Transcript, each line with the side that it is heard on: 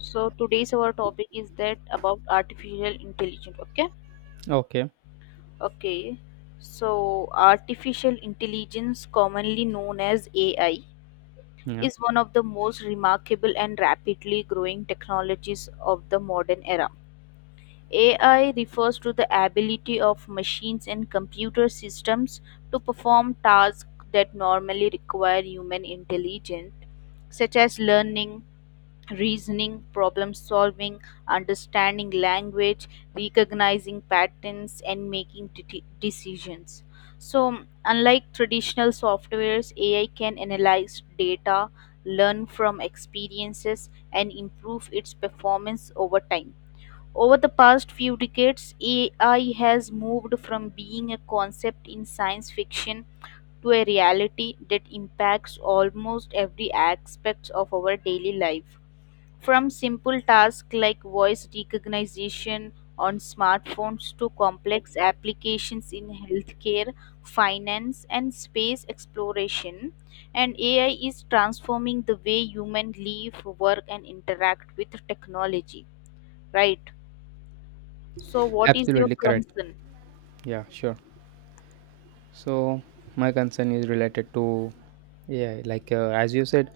left: So today's our topic is that about artificial intelligence. Okay,
right: Okay.
left: okay. So artificial intelligence, commonly known as AI,
right: Yeah,
left: is one of the most remarkable and rapidly growing technologies of the modern era. AI refers to the ability of machines and computer systems to perform tasks that normally require human intelligence, such as learning, reasoning, problem solving, understanding language, recognizing patterns, and making decisions. So, unlike traditional softwares, AI can analyze data, learn from experiences, and improve its performance over time. Over the past few decades, AI has moved from being a concept in science fiction to a reality that impacts almost every aspect of our daily life. From simple tasks like voice recognition on smartphones to complex applications in healthcare, finance, and space exploration, and AI is transforming the way humans live, work, and interact with technology. Right? So, what is your
right: absolutely correct.
left: concern?
right: Yeah, sure. So my concern is related to yeah, like as you said,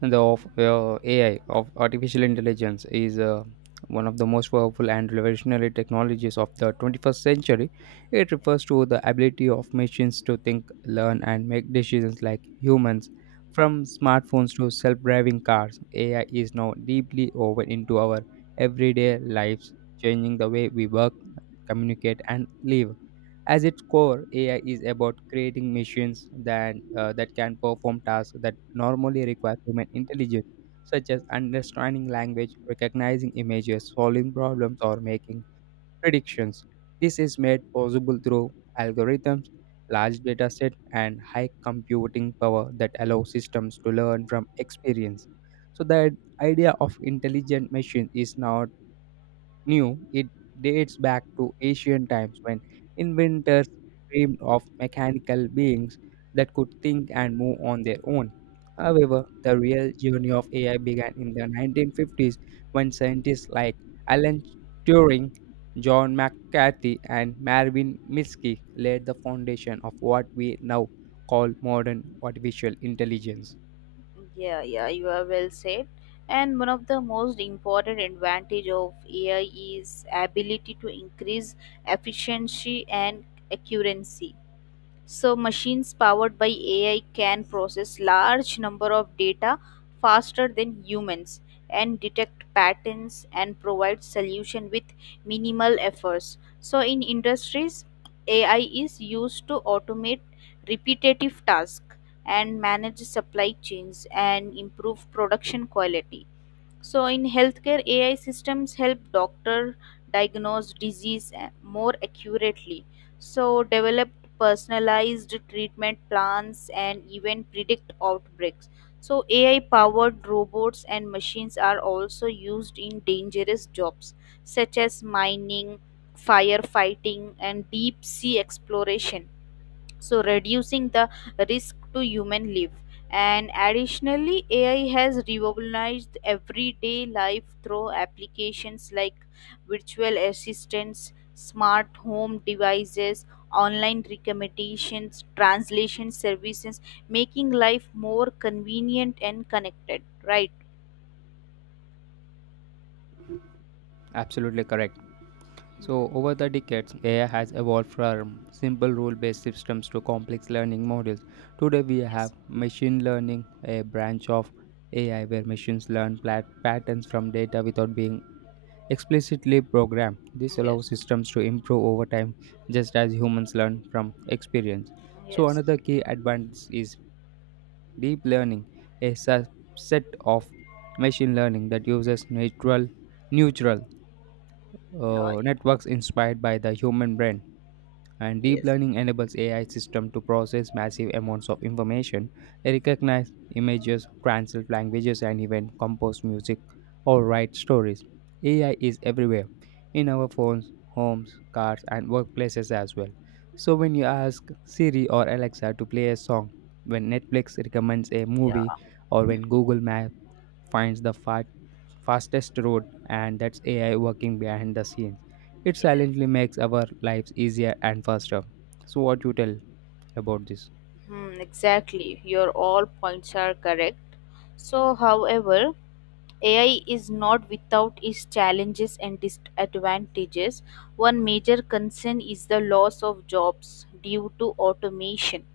right: the of AI of artificial intelligence is one of the most powerful and revolutionary technologies of the 21st century. It refers to the ability of machines to think, learn, and make decisions like humans. From smartphones to self-driving cars, AI is now deeply woven into our everyday lives, changing the way we work, communicate, and live. As its core, AI is about creating machines that can perform tasks that normally require human intelligence, such as understanding language, recognizing images, solving problems, or making predictions. This is made possible through algorithms, large data set, and high computing power that allow systems to learn from experience. So the idea of intelligent machine is not knew it dates back to ancient times when inventors dreamed of mechanical beings that could think and move on their own. However, the real journey of AI began in the 1950s when scientists like Alan Turing, John McCarthy, and Marvin Minsky laid the foundation of what we now called modern artificial intelligence.
left: Yeah, yeah, you are well said. And one of the most important advantage of AI is ability to increase efficiency and accuracy. So machines powered by AI can process large number of data faster than humans and detect patterns and provide solution with minimal efforts. So in industries, AI is used to automate repetitive tasks and manage supply chains and improve production quality. So, in healthcare, AI systems help doctor diagnose more accurately. So, develop personalized treatment plans and even predict outbreaks. So, AI powered robots and machines are also used in dangerous jobs such as mining, firefighting, and deep sea exploration, so reducing the risk to human life. And additionally, AI has revolutionized everyday life through applications like virtual assistants, smart home devices, online recommendations, translation services, making life more convenient and connected. Right?
right: Absolutely correct. So, over the decades, AI has evolved from simple rule based systems to complex learning models. Today, we have machine learning, a branch of AI where machines learn patterns from data without being explicitly programmed. This allows
left: Yes.
right: systems to improve over time just as humans learn from experience. So,
left: Yes.
right: another key advantage is deep learning, a subset of machine learning that uses natural neural
left: Oh, yeah.
right: networks inspired by the human brain, and deep
left: Yes.
right: learning enables AI system to process massive amounts of information, recognize images, translate languages, and even compose music or write stories. AI is everywhere in our phones, homes, cars, and workplaces as well. So when you ask Siri or Alexa to play a song, when Netflix recommends a movie,
left: Yeah,
right: or when Google Maps finds the fastest road, and that's AI working behind the scenes. It
left: yeah.
right: silently makes our lives easier and faster. So, what you tell about this?
left: Hmm, exactly, your all points are correct. So however, AI is not without its challenges and disadvantages. One major concern is the loss of jobs due to automation.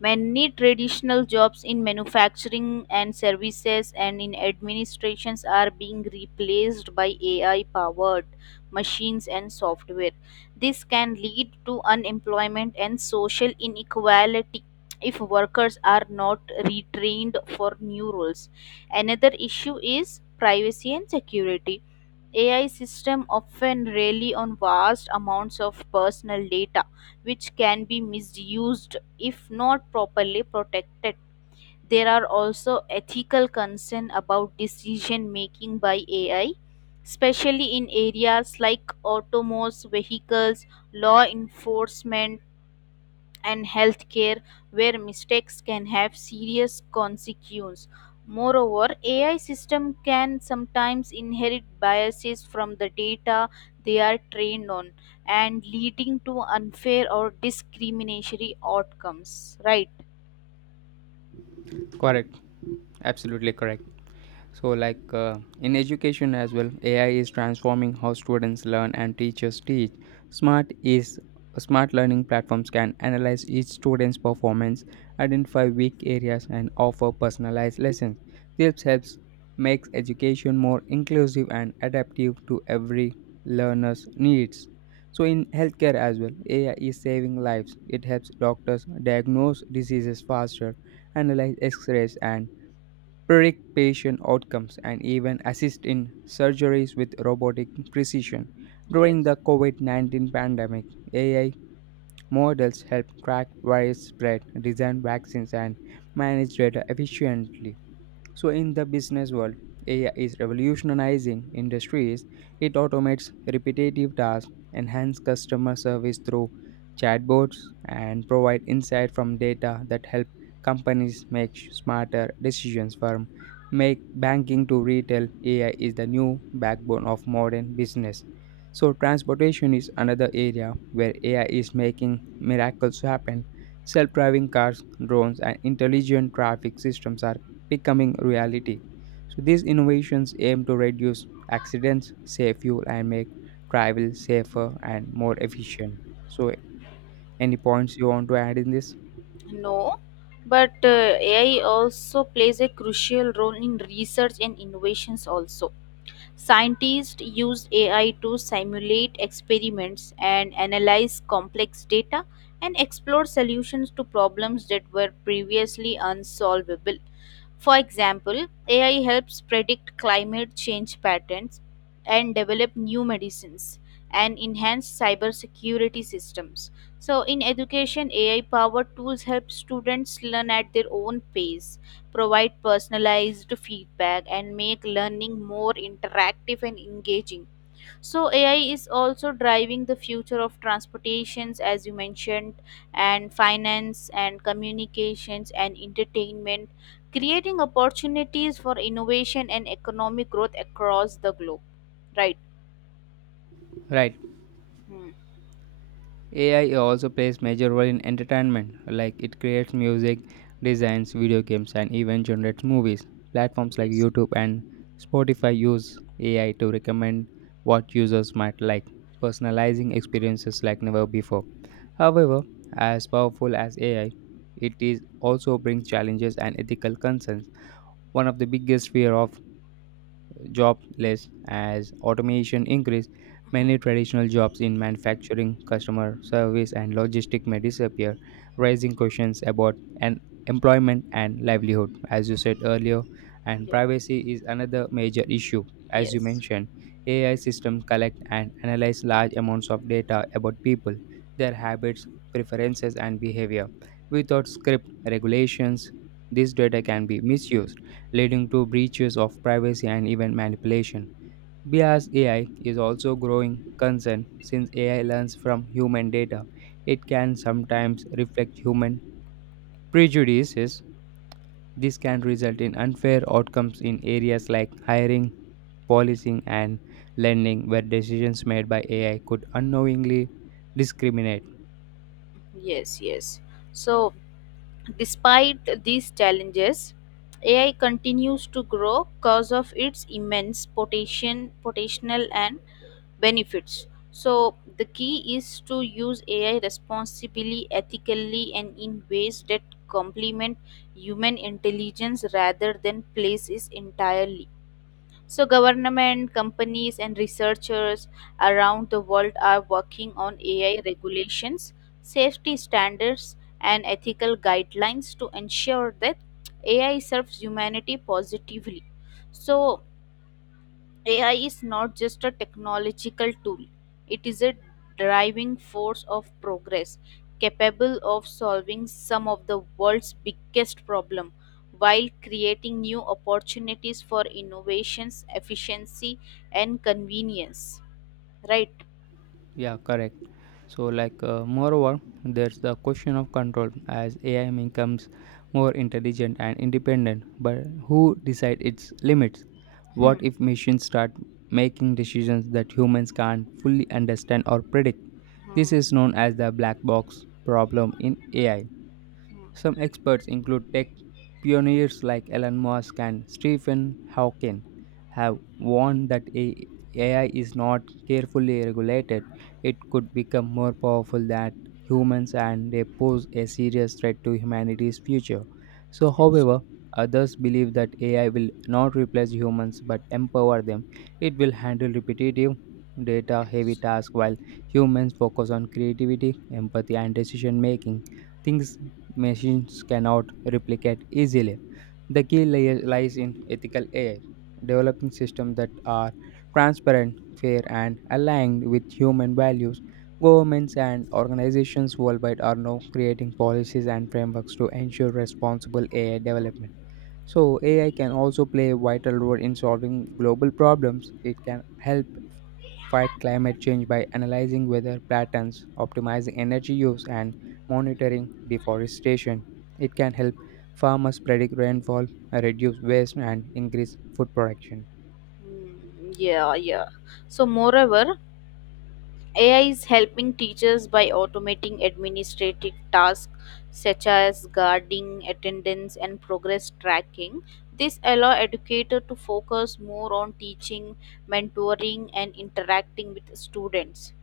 left: Many traditional jobs in manufacturing and services and in administrations are being replaced by AI powered machines and software. This can lead to unemployment and social inequality if workers are not retrained for new roles. Another issue is privacy and security. AI systems often rely on vast amounts of personal data, which can be misused if not properly protected. There are also ethical concerns about decision making by AI, especially in areas like autonomous vehicles, law enforcement, and healthcare, where mistakes can have serious consequences. Moreover, AI systems can sometimes inherit biases from the data they are trained on and leading to unfair or discriminatory outcomes. Right?
right: Correct, absolutely correct. So, like in education as well, AI is transforming how students learn and teachers teach. Smart is Smart learning platforms can analyze each student's performance, identify weak areas, and offer personalized lessons. This helps makes education more inclusive and adaptive to every learner's needs. So, in healthcare as well, AI is saving lives. It helps doctors diagnose diseases faster, analyze X-rays, and predict patient outcomes, and even assist in surgeries with robotic precision. During
left: Yes.
right: the COVID 19 pandemic, AI models help track virus spread, design vaccines, and manage data efficiently. So, in the business world, AI is revolutionizing industries. It automates repetitive tasks, enhances customer service through chatbots, and provide insight from data that help companies make smarter decisions. From make banking to retail, AI is the new backbone of modern business. So, transportation is another area where AI is making miracles happen. Self driving cars, drones, and intelligent traffic systems are becoming reality. So these innovations aim to reduce accidents, save fuel, and make travel safer and more efficient. So any points you want to add in this?
left: No, but AI also plays a crucial role in research and innovations also. Scientists use AI to simulate experiments and analyze complex data and explore solutions to problems that were previously unsolvable. For example, AI helps predict climate change patterns and develop new medicines and enhance cybersecurity systems. So, in education, AI powered tools help students learn at their own pace, provide personalized feedback, and make learning more interactive and engaging. So, AI is also driving the future of transportations, as you mentioned, and finance, and communications, and entertainment, creating opportunities for innovation and economic growth across the globe. Right?
right: Right.
left: Hmm.
right: AI also plays major role in entertainment, like it creates music, designs video games, and even generates movies. Platforms like
left: Yes.
right: YouTube and Spotify use AI to recommend what users might like, personalizing experiences like never before. However, as powerful as AI, it is also brings challenges and ethical concerns. One of the biggest fear of jobless as automation increase, many
left: Hmm.
right: traditional jobs in manufacturing customer service and logistics may disappear, raising questions about an employment and livelihood as you said earlier. And
left: Yeah.
right: privacy is another major issue, as you
left: Yes.
right: mentioned, AI systems collect and analyze large amounts of data about people, their habits, preferences and behavior. Without script regulations, this data can be misused, leading to breaches of privacy and even manipulation. BIAS AI is also growing concern since AI learns from human data. It can sometimes reflect human prejudices. This can result in unfair outcomes in areas like hiring,
left: Yeah.
right: policing, and lending, where decisions made by AI could unknowingly discriminate.
left: Yes. Yes. So, despite these challenges, AI continues to grow because of its immense potential and benefits. So, the key is to use AI responsibly, ethically, and in ways that complement human intelligence rather than place it entirely. So, government, companies, and researchers around the world are working on AI regulations, safety standards, and ethical guidelines to ensure that AI serves humanity positively. So, AI is not just a technological tool, it is a driving force of progress, capable of solving some of the world's biggest problems while creating new opportunities for innovations, efficiency, and convenience. Right?
right: Yeah, correct. So, like, moreover, there's the question of control as AI becomes more intelligent and independent. But who decide its limits? What
left: Hmm.
right: if machines start making decisions that humans can't fully understand or predict? This is
left: Hmm.
right: known as the black box problem in AI.
left: Hmm.
right: Some experts include tech pioneers like Elon Musk and Stephen Hawking have warned that AI is not carefully regulated, it could become more powerful than humans and they pose a serious threat to humanity's future. So,
left: Yes,
right: however, others believe that AI will not replace humans but empower them. It will handle repetitive, data heavy
left: yes.
right: tasks while humans focus on creativity, empathy, and decision making things machines cannot replicate easily. The key lies in ethical AI, developing systems that are transparent, fair, and aligned with human values. Governments and organizations worldwide are now creating policies and frameworks to ensure responsible AI development. So, AI can also play a vital role in solving global problems. It can help fight climate change by analyzing weather patterns, optimizing energy use, and monitoring deforestation. It can help farmers predict rainfall, reduce waste, and increase food production.
left: Hmm. Yeah, yeah. So, moreover, AI is helping teachers by automating administrative tasks such as guarding attendance and progress tracking. This allow educator to focus more on teaching, mentoring and interacting with students.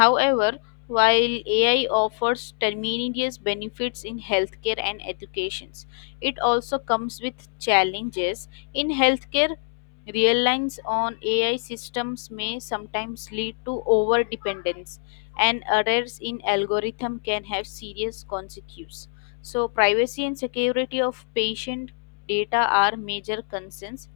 left: However, while AI offers tremendous benefits in healthcare and education, it also comes with challenges. In healthcare, reliance on AI systems may sometimes lead to over dependence, and errors in algorithm can have serious consequences. So, privacy and security of patient data are major concerns,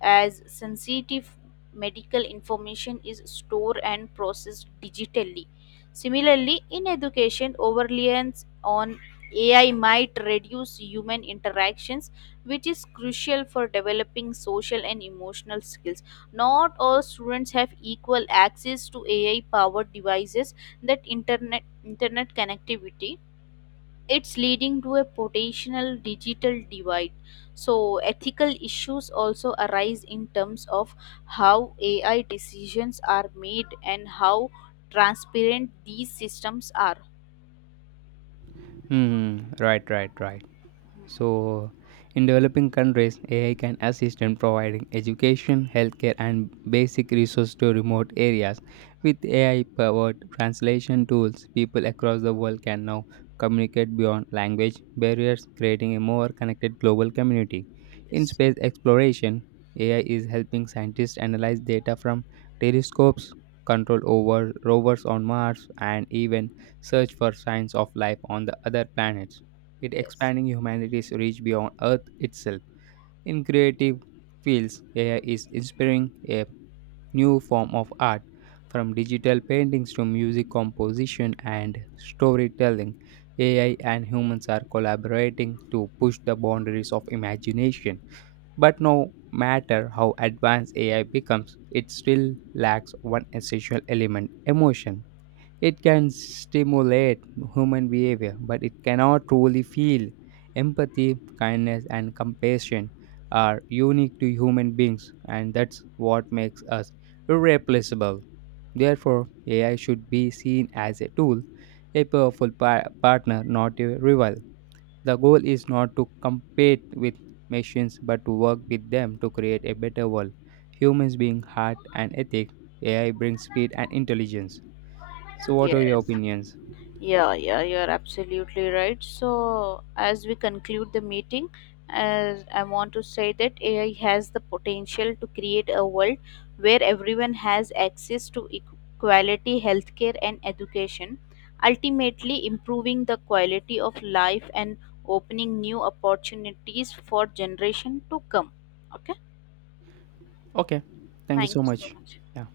left: as sensitive medical information is stored and processed digitally. Similarly, in education, overreliance on AI might reduce human interactions, which is crucial for developing social and emotional skills. Not all students have equal access to AI powered devices that internet connectivity, it's leading to a potential digital divide. So, ethical issues also arise in terms of how AI decisions are made and how transparent these systems are.
right: Hmm, right, right, right.
left: Hmm.
right: So, in developing countries, AI can assist in providing education, healthcare, and basic resources to remote areas. With AI powered translation tools, people across the world can now communicate beyond language barriers, creating a more connected global community. In
left: Yes,
right: space exploration, AI is helping scientists analyze data from telescopes, control over rovers on Mars, and even search for signs of life on the other planets, it
left: yes,
right: expanding humanity's reach beyond Earth itself. In creative fields, AI is inspiring a new form of art, from digital paintings to music composition and storytelling. AI and humans are collaborating to push the boundaries of imagination. But no matter how advanced AI becomes, it still lacks one essential element emotion. It can stimulate human behavior, but it cannot truly feel. Empathy, kindness, and compassion are unique to human beings, and that's what makes us irreplaceable. Therefore, AI should be seen as a tool, a powerful partner, not a rival. The goal is not to compete with machines, but to work with them to create a better world. Humans being heart and ethics, AI brings speed and intelligence. So, what are your
left: yes.
right: opinions?
left: Yeah, yeah, you're absolutely right. So, as we conclude the meeting, as I want to say that AI has the potential to create a world where everyone has access to quality healthcare and education, ultimately improving the quality of life and opening new opportunities for generation to come. Okay,
right: Okay. Thank you
left: thank
right: so
left: you so
right: much.
left: much.
right: Yeah.